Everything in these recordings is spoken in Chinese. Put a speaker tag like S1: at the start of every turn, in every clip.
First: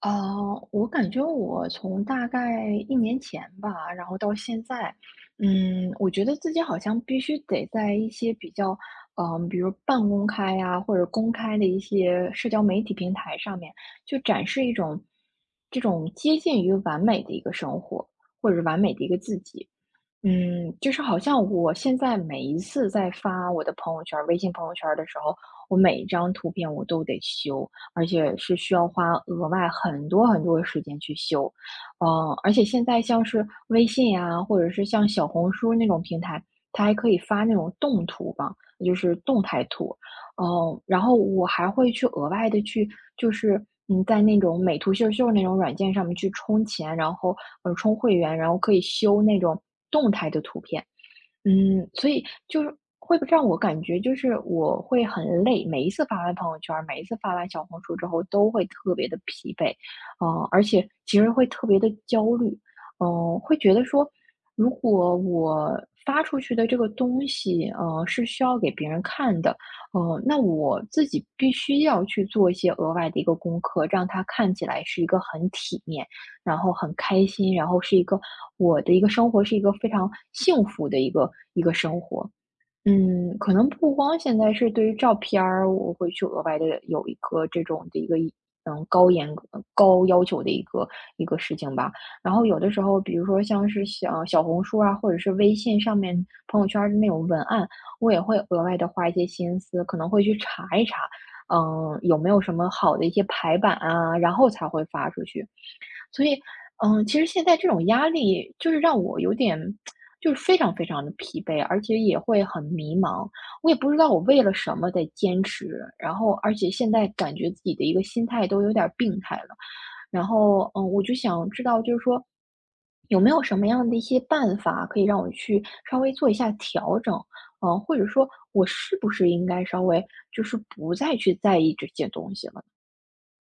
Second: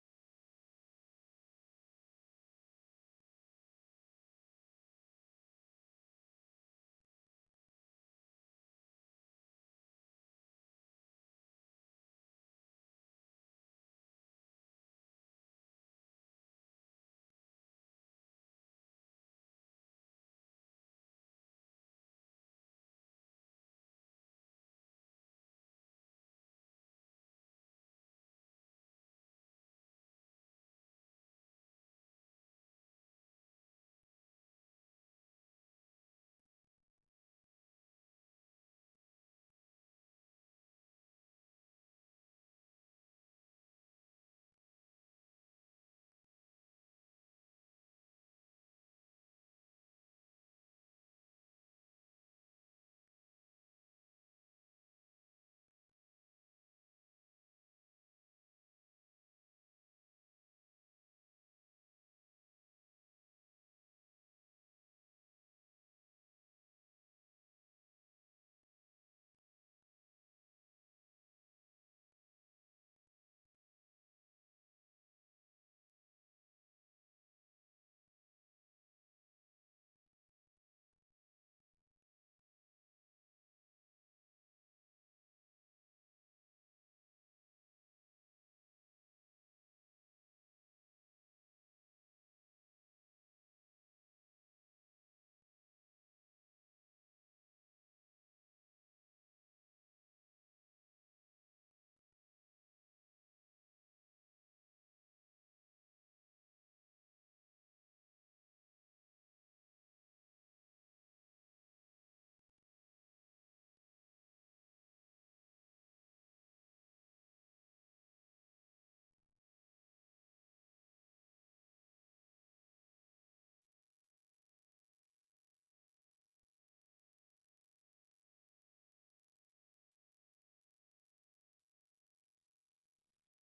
S1: 啊，我感觉我从大概一年前吧，然后到现在，我觉得自己好像必须得在一些比较，比如半公开呀，或者公开的一些社交媒体平台上面，就展示一种这种接近于完美的一个生活，或者完美的一个自己。就是好像我现在每一次在发我的朋友圈儿微信朋友圈儿的时候，我每一张图片我都得修，而且是需要花额外很多很多的时间去修。而且现在像是微信呀、或者是像小红书那种平台，它还可以发那种动图吧，就是动态图。然后我还会去额外的去就是，在那种美图秀秀那种软件上面去充钱，然后，充会员，然后可以修那种动态的图片。所以就是会让我感觉就是我会很累，每一次发完朋友圈儿，每一次发完小红书之后，都会特别的疲惫，而且其实会特别的焦虑，会觉得说，如果我发出去的这个东西，是需要给别人看的，那我自己必须要去做一些额外的一个功课，让它看起来是一个很体面，然后很开心，然后是一个我的一个生活是一个非常幸福的一个生活。可能不光现在是对于照片儿，我会去额外的有一个这种的一个嗯高严格高要求的一个事情吧。然后有的时候，比如说像是小红书啊，或者是微信上面朋友圈儿的那种文案，我也会额外的花一些心思，可能会去查一查，有没有什么好的一些排版啊，然后才会发出去。所以，其实现在这种压力就是让我有点就是非常非常的疲惫，而且也会很迷茫。我也不知道我为了什么在坚持，然后而且现在感觉自己的一个心态都有点儿病态了。然后，我就想知道就是说，有没有什么样的一些办法可以让我去稍微做一下调整？或者说我是不是应该稍微就是不再去在意这些东西了？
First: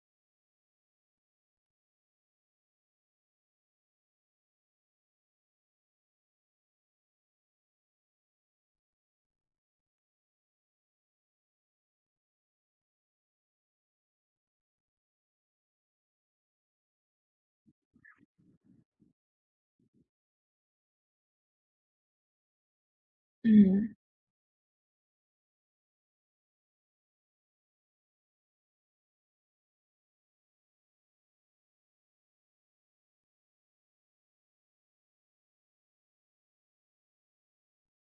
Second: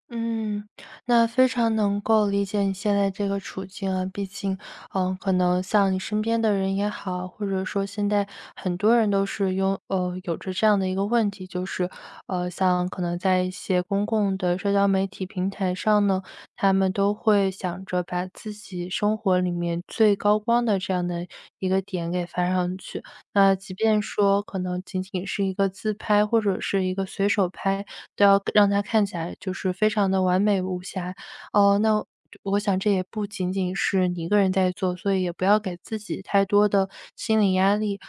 S2: 嗯，那非常能够理解你现在这个处境啊。毕竟，可能像你身边的人也好，或者说现在很多人都是有着这样的一个问题，就是像可能在一些公共的社交媒体平台上呢，他们都会想着把自己生活里面最高光的这样的一个点给发上去。那即
S1: 嗯。
S2: 便说可能仅仅是一个自拍或者是一个随手拍，都要让它看起来就是非常的完美无瑕。哦。那我想这也不仅仅是你一个人在做，所以也不要给自己太多的心理压力。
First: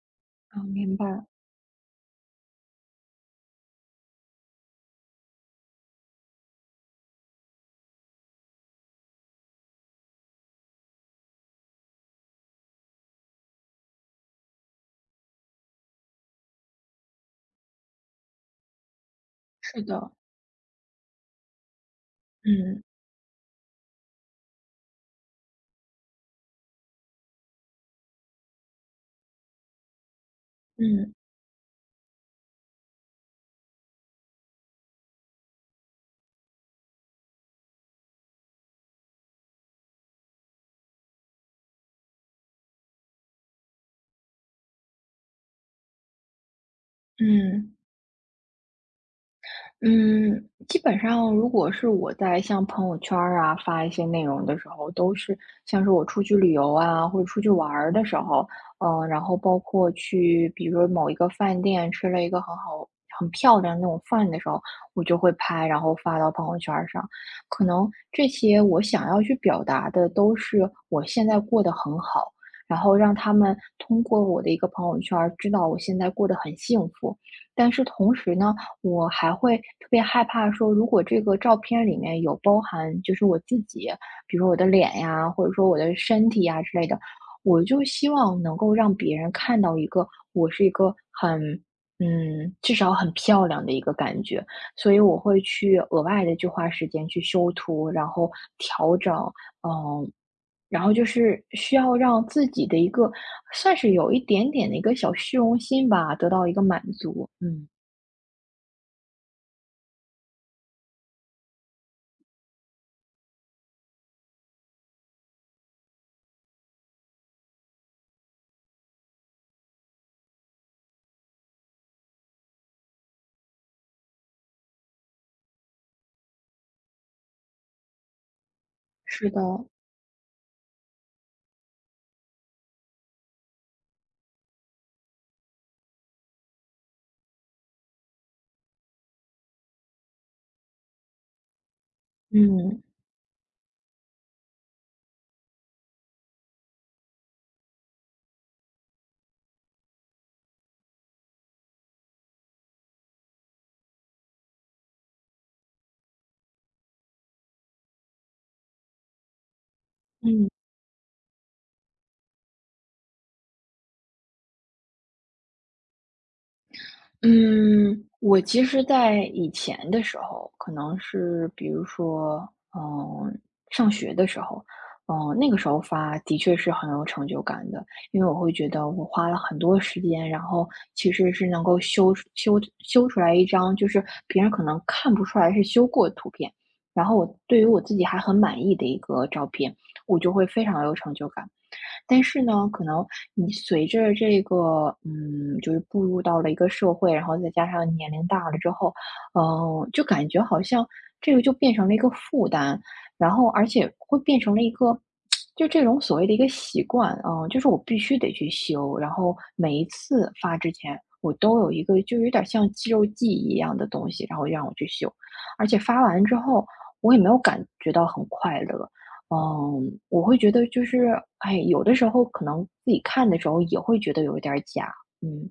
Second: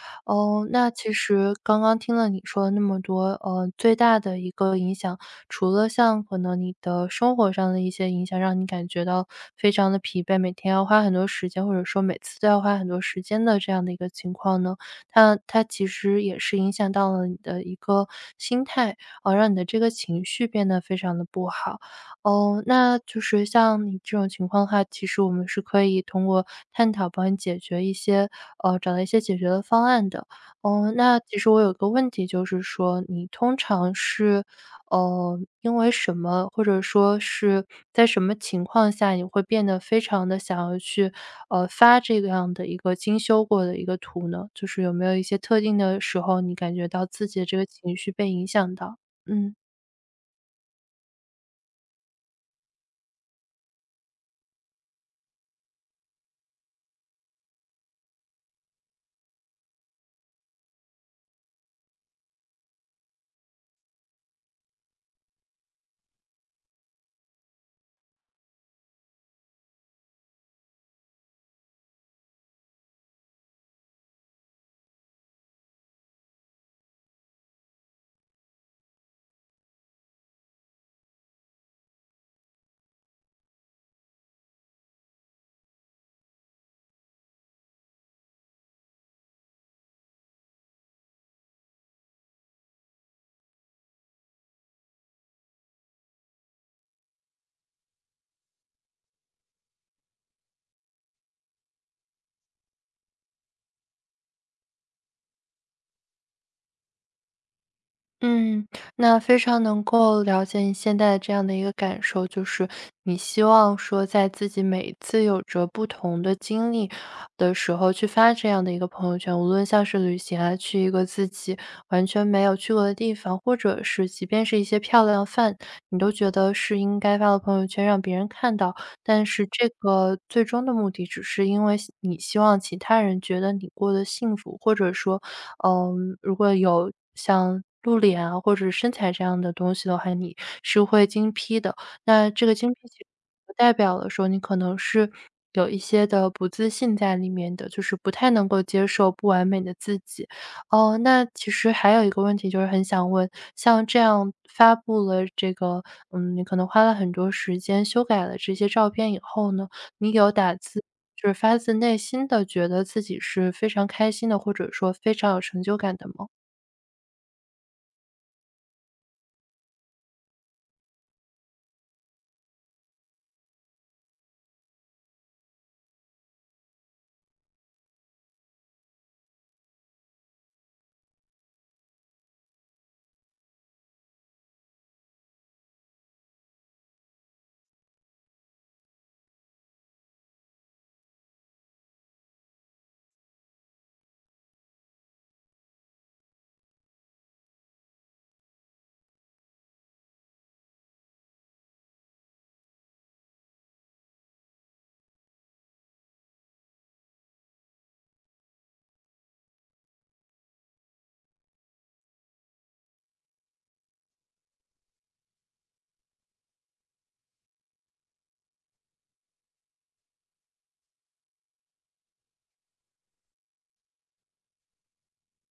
S1: 啊，
S2: 哦，那
S1: 明
S2: 其
S1: 白，
S2: 实刚刚听了你说了那么多，最大的一个影响，除了像可能你的生活上的一些影响，让你感觉到非常的疲惫，每天要花很多时间，或者说每次都要花很多时间的这样的一个情况呢，它其实也是影响到了你的一个心态，让你的这
S1: 是
S2: 个
S1: 的，
S2: 情绪变得非常的不好。哦，
S1: 嗯。
S2: 那就是像你这种情况的话，其实我们是可以通过探讨帮你解决一些找到一些解决的方案的。哦，
S1: 嗯。
S2: 那其实我有个问题就是说，你通常是因为什么，或者说是在什么情况下，你会变得非常的想要去，发这样的一个精修过的一个图呢？就是有没有一些特定的时候，你感觉到自己的这个
S1: 嗯
S2: 情绪被影响到？嗯。
S1: 嗯，基本上如果是我在像朋友圈儿啊发一些内容的时候，都是像是我出去旅游啊，或者出去玩儿的时候，然后包括去比如说某一个饭店吃了一个很好、很漂亮的那种饭的时候，我就会拍，然后发到朋友圈儿上。可能这些我想要去表达的都是我现在过得很好，然后让他们通过我的一个朋友圈儿知道我现在过得很幸福。但是同时呢。我还会特别害怕说，如果这个照片里面有包含就是我自己，比如说我的脸呀，或者说我的身体呀之类的，我就希望能够让别人看到一个我是一个很，至少很漂亮的一个感觉，所以我会去额外的去花时间去修图，然后调整，嗯，然后就是需要让自己的一个算是有一点点的一个小虚荣心吧，得到一个满足。嗯，
S2: 嗯，那非常能够了解你现在的这样的一个感受，就是你希望说，在自己每一次有着不同的经历的时候，去发这样的一个朋友圈，无论像是旅行啊，去一个自己完全没有去过的地方，或者是即便是一些漂亮的饭，你都觉得是应该发到朋友圈让别人看到。但
S1: 是的，
S2: 是这个最终的目的，只是因为你希望其他人觉得你过得幸福，或者说嗯，如果有像露脸啊，或者身材这样的东西的话，你是会精批的。那这个精
S1: 嗯
S2: 批其实代表了说你可能是有一些的不自信在里面的，就是不太能够接受不完美的自己。哦，那其实还有一个问题就是很想问，像这样发布了这个，你可能花了很多时间修改了这些照片以后呢，你有
S1: 嗯
S2: 打字？就是发自内心的觉得自己是非常开心的，或者说非常有成就感的吗？
S1: 嗯，我其实在以前的时候，可能是比如说，嗯，上学的时候，那个时候发的确是很有成就感的，因为我会觉得我花了很多时间，然后其实是能够修出来一张，就是别人可能看不出来是修过的图片，然后我对于我自己还很满意的一个照片，我就会非常有成就感。但是呢，可能你随着这个，就是步入到了一个社会，然后再加上年龄大了之后，就感觉好像这个就变成了一个负担，然后而且会变成了一个，就这种所谓的一个习惯，就是我必须得去修，然后每一次发之前，我都有一个就有点像肌肉记忆一样的东西，然后让我去修，而且发完之后，我也没有感觉到很快乐，我会觉得就是，哎，有的时候可能自己看的时候也会觉得有一点儿假，嗯。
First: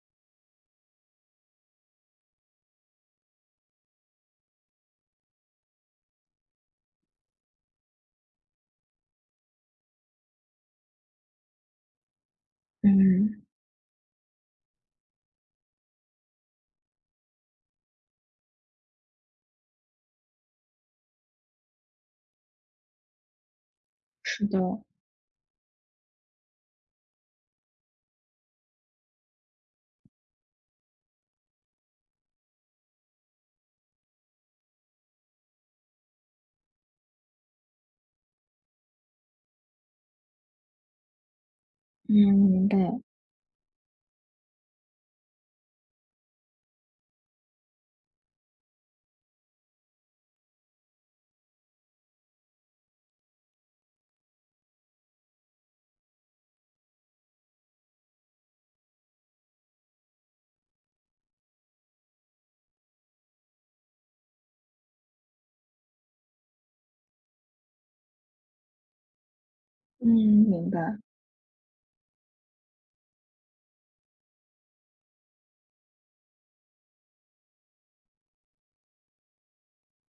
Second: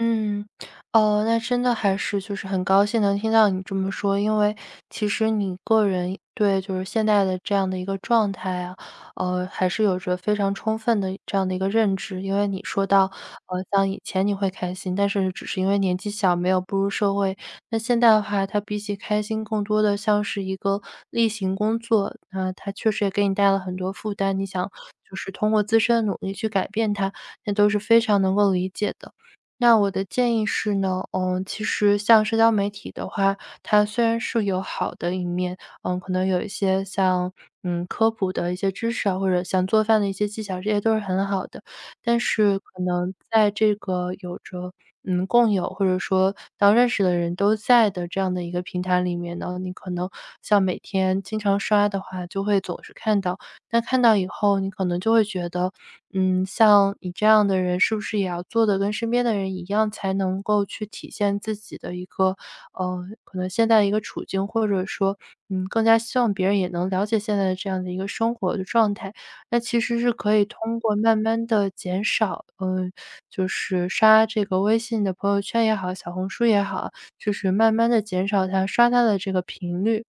S2: 嗯，哦，那真的还是就是很高兴能听到你这么说，因为其实你个人对就是现在的这样的一个状态啊，还是有着非常充分的这样的一个认知。因为你说到，
S1: 嗯，
S2: 像以前你会开心，但是只是因为年纪小，没有步入社会。那现在的话，它比起开心，更多的像是一个例行工作，那它确实也给你带了很多负担。
S1: 是
S2: 你
S1: 的，
S2: 想就是通过自身的努力去改变它，那都是非常能够理解的。那我的建议是呢，其实像社交媒体的话，它虽然是有好的一面。可能有一些像，科普的一些知识啊，或者像做饭的一些技巧，这些都是很好的。但
S1: 嗯，
S2: 是
S1: 明白，
S2: 可能在这个有着，共有或者说当认识的人都在的这样的一个平台里面呢，你可能像每天经常刷的话，就会总是看到。那看到以后，你可能就会觉得，像你这样的人，是不是也要做的跟身边的人一样，才能够去体现自己的一个，可能现在的一个处境，或者说，更加希望别人也能了解现在的这样的一个生活的状态。那其实
S1: 嗯，
S2: 是可以
S1: 明
S2: 通过
S1: 白，
S2: 慢慢的减少，就是刷这个微信的朋友圈也好，小红书也好，就是慢慢的减少它刷它的这个频率。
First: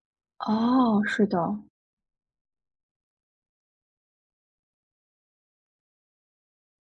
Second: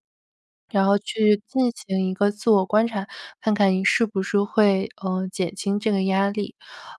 S2: 然后
S1: 哦，是的，
S2: 去进行一个自我观察，看看你是不是会，减轻这个压力。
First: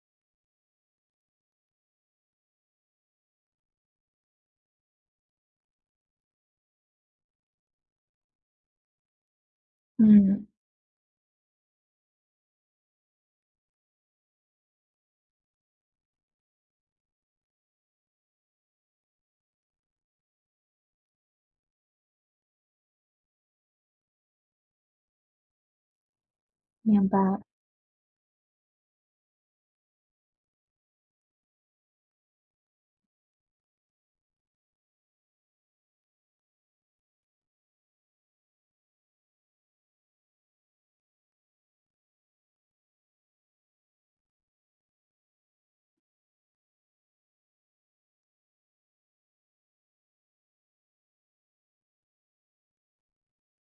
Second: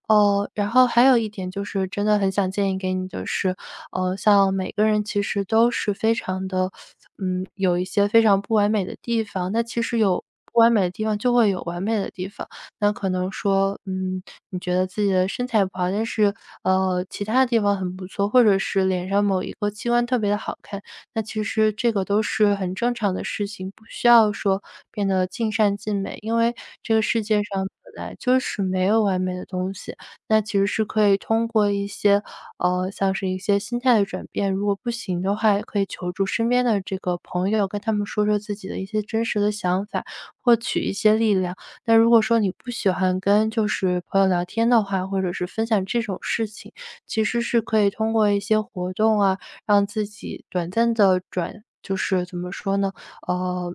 S2: 哦，然后还有一点就是真的很想建议给你的是，像每个人其实都是非常的，有一些非常不完美的地方，那其实有
S1: 嗯，
S2: 不完美的地方就会有完美的地方。那可能说，你觉得自己的身材不好，但是，其他的地方很不错，或者是脸上某一个器官特别的好看，那其实这个都是很正常的事情，不需要说变得尽善尽美，因为这个
S1: 明白，
S2: 世界上本来就是没有完美的东西。那其实是可以通过一些，像是一些心态的转变，如果不行的话，可以求助身边的这个朋友，跟他们说说自己的一些真实的想法，获取一些力量。那如果说你不喜欢跟就是朋友聊天的话，或者是分享这种事情，其实是可以通过一些活动啊，让自己短暂的转就是怎么说呢，呃，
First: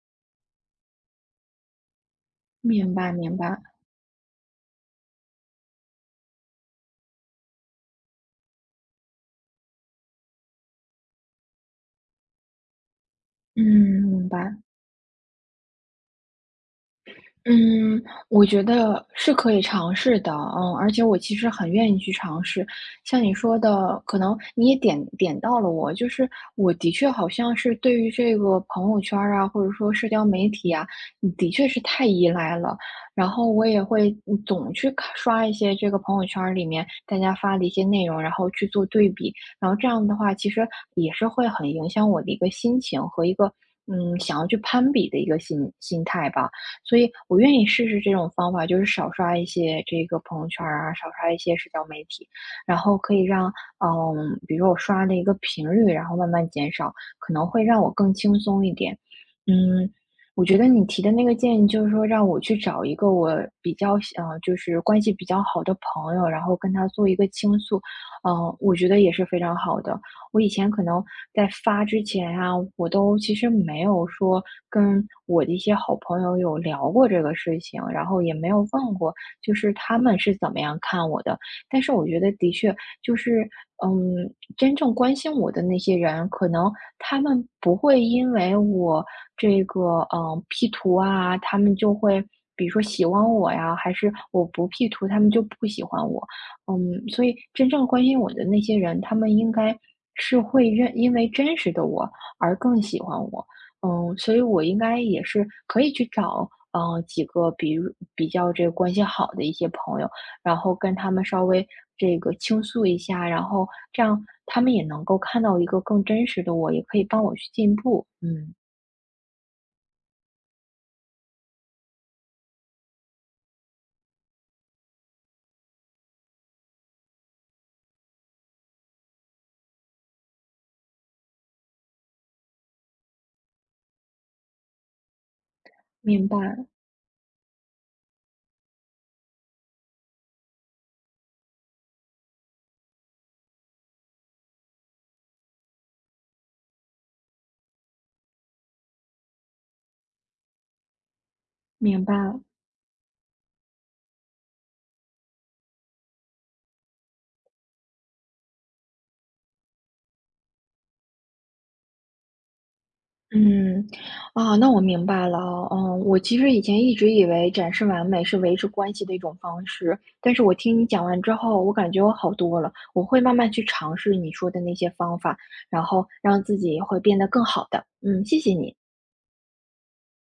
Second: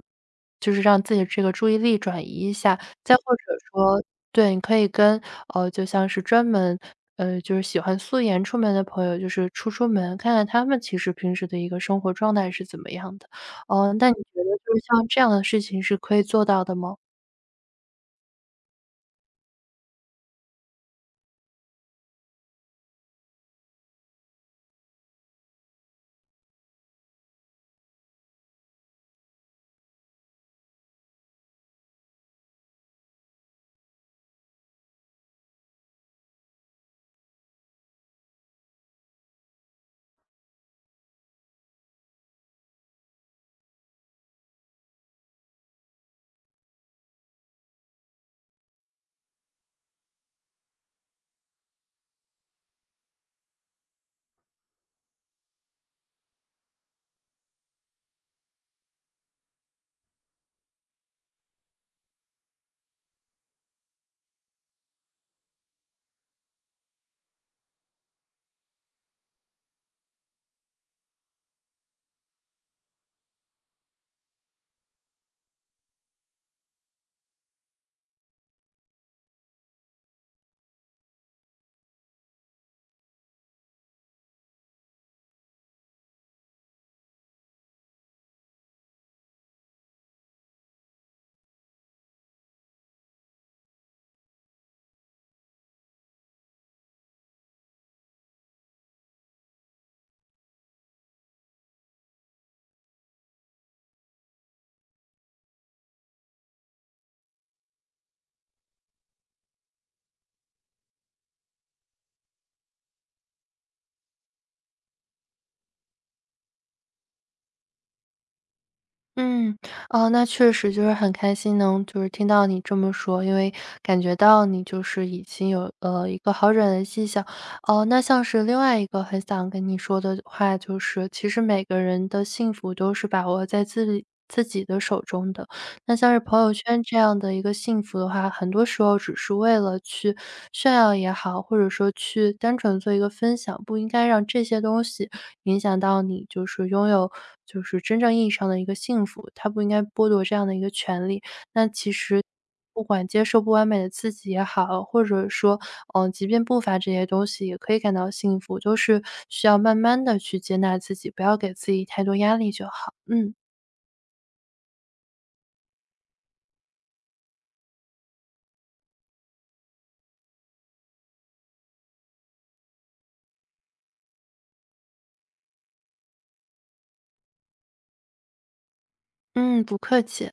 S2: 就是让自己这个注意力转移一下。
S1: 明白，
S2: 再或
S1: 明
S2: 者
S1: 白，
S2: 说对，你可以跟就像是专门就是喜欢素颜出门的朋友，就是出出门，看看他们其实平时的一个生活状态是怎么样的。嗯，
S1: 嗯，
S2: 那你
S1: 明
S2: 觉得
S1: 白。
S2: 就是像这样的事情是可以做到的吗？
S1: 嗯，我觉得是可以尝试的，而且我其实很愿意去尝试。像你说的，可能你也点到了我，就是我的确好像是对于这个朋友圈儿啊，或者说社交媒体啊，的确是太依赖了。然后我也会总去看刷一些这个朋友圈儿里面大家发的一些内容，然后去做对比，然后这样的话，其实也是会很影响我的一个心情和一个想要去攀比的一个心态吧。所以我愿意试试这种方法，就是少刷一些这个朋友圈儿啊，少刷一些社交媒体，然后可以让，比如说我刷的一个频率，然后慢慢减少，可能会让我更轻松一点。嗯，我觉得你提的那个建议，就是说让我去找一个我比较，就是关系比较好的朋友，然后跟他做一个倾诉，我觉得也是非常好的。我以前可能在发之前啊，我都其实没有说跟我的一些好朋友有聊过这个事情，然后也没有问过，就是他们是怎么样看我的。但是我觉得的确就是，真正关心我的那些人，可能他们不会因为我这个P 图啊，他们就会比如说喜欢我呀，还是我不 P 图，他们就不喜欢我。嗯，所以真正关心我的那些人，他们应该是会认，因为真实的我而更喜欢我。所以我应该也是可以去找，几个比如比较这个关系好的一些朋友，然后跟他们稍微这个倾诉一下，然后这样他们也能够看到一个更真实的我，也可以帮我去进步。嗯，
S2: 嗯，哦，那确实就是很开心能就是听到你这么说，因为感觉到你就是已经有一个好转的迹象。哦，那像是另外一个很想跟你说的话，就是其实每个人的幸福都是把握在自己的手中的。那像是
S1: 明白，
S2: 朋友圈这样的一个幸福的话，很多时候只是为了去炫耀也好，或者说去单纯做一个分享，不应该让这些东西影响到你，就是拥有就是真正意义上的一个幸福，它不应该剥夺这样的一个权利。那其
S1: 明
S2: 实
S1: 白。
S2: 不管接受不完美的自己也好，或者说，即便不乏这些东西，也可以感到幸福，都是需要慢慢的去接纳自己，不要给自己太多压力就好。嗯
S1: 嗯，啊，那我明白了哦。嗯，我其实以前一直以为展示完美是维持关系的一种方式，但是我听你讲完之后，我感觉我好多了。我会慢慢去尝试你说的那些方法，然后让自己会变得更好的。嗯，谢谢你。
S2: 嗯，不客气。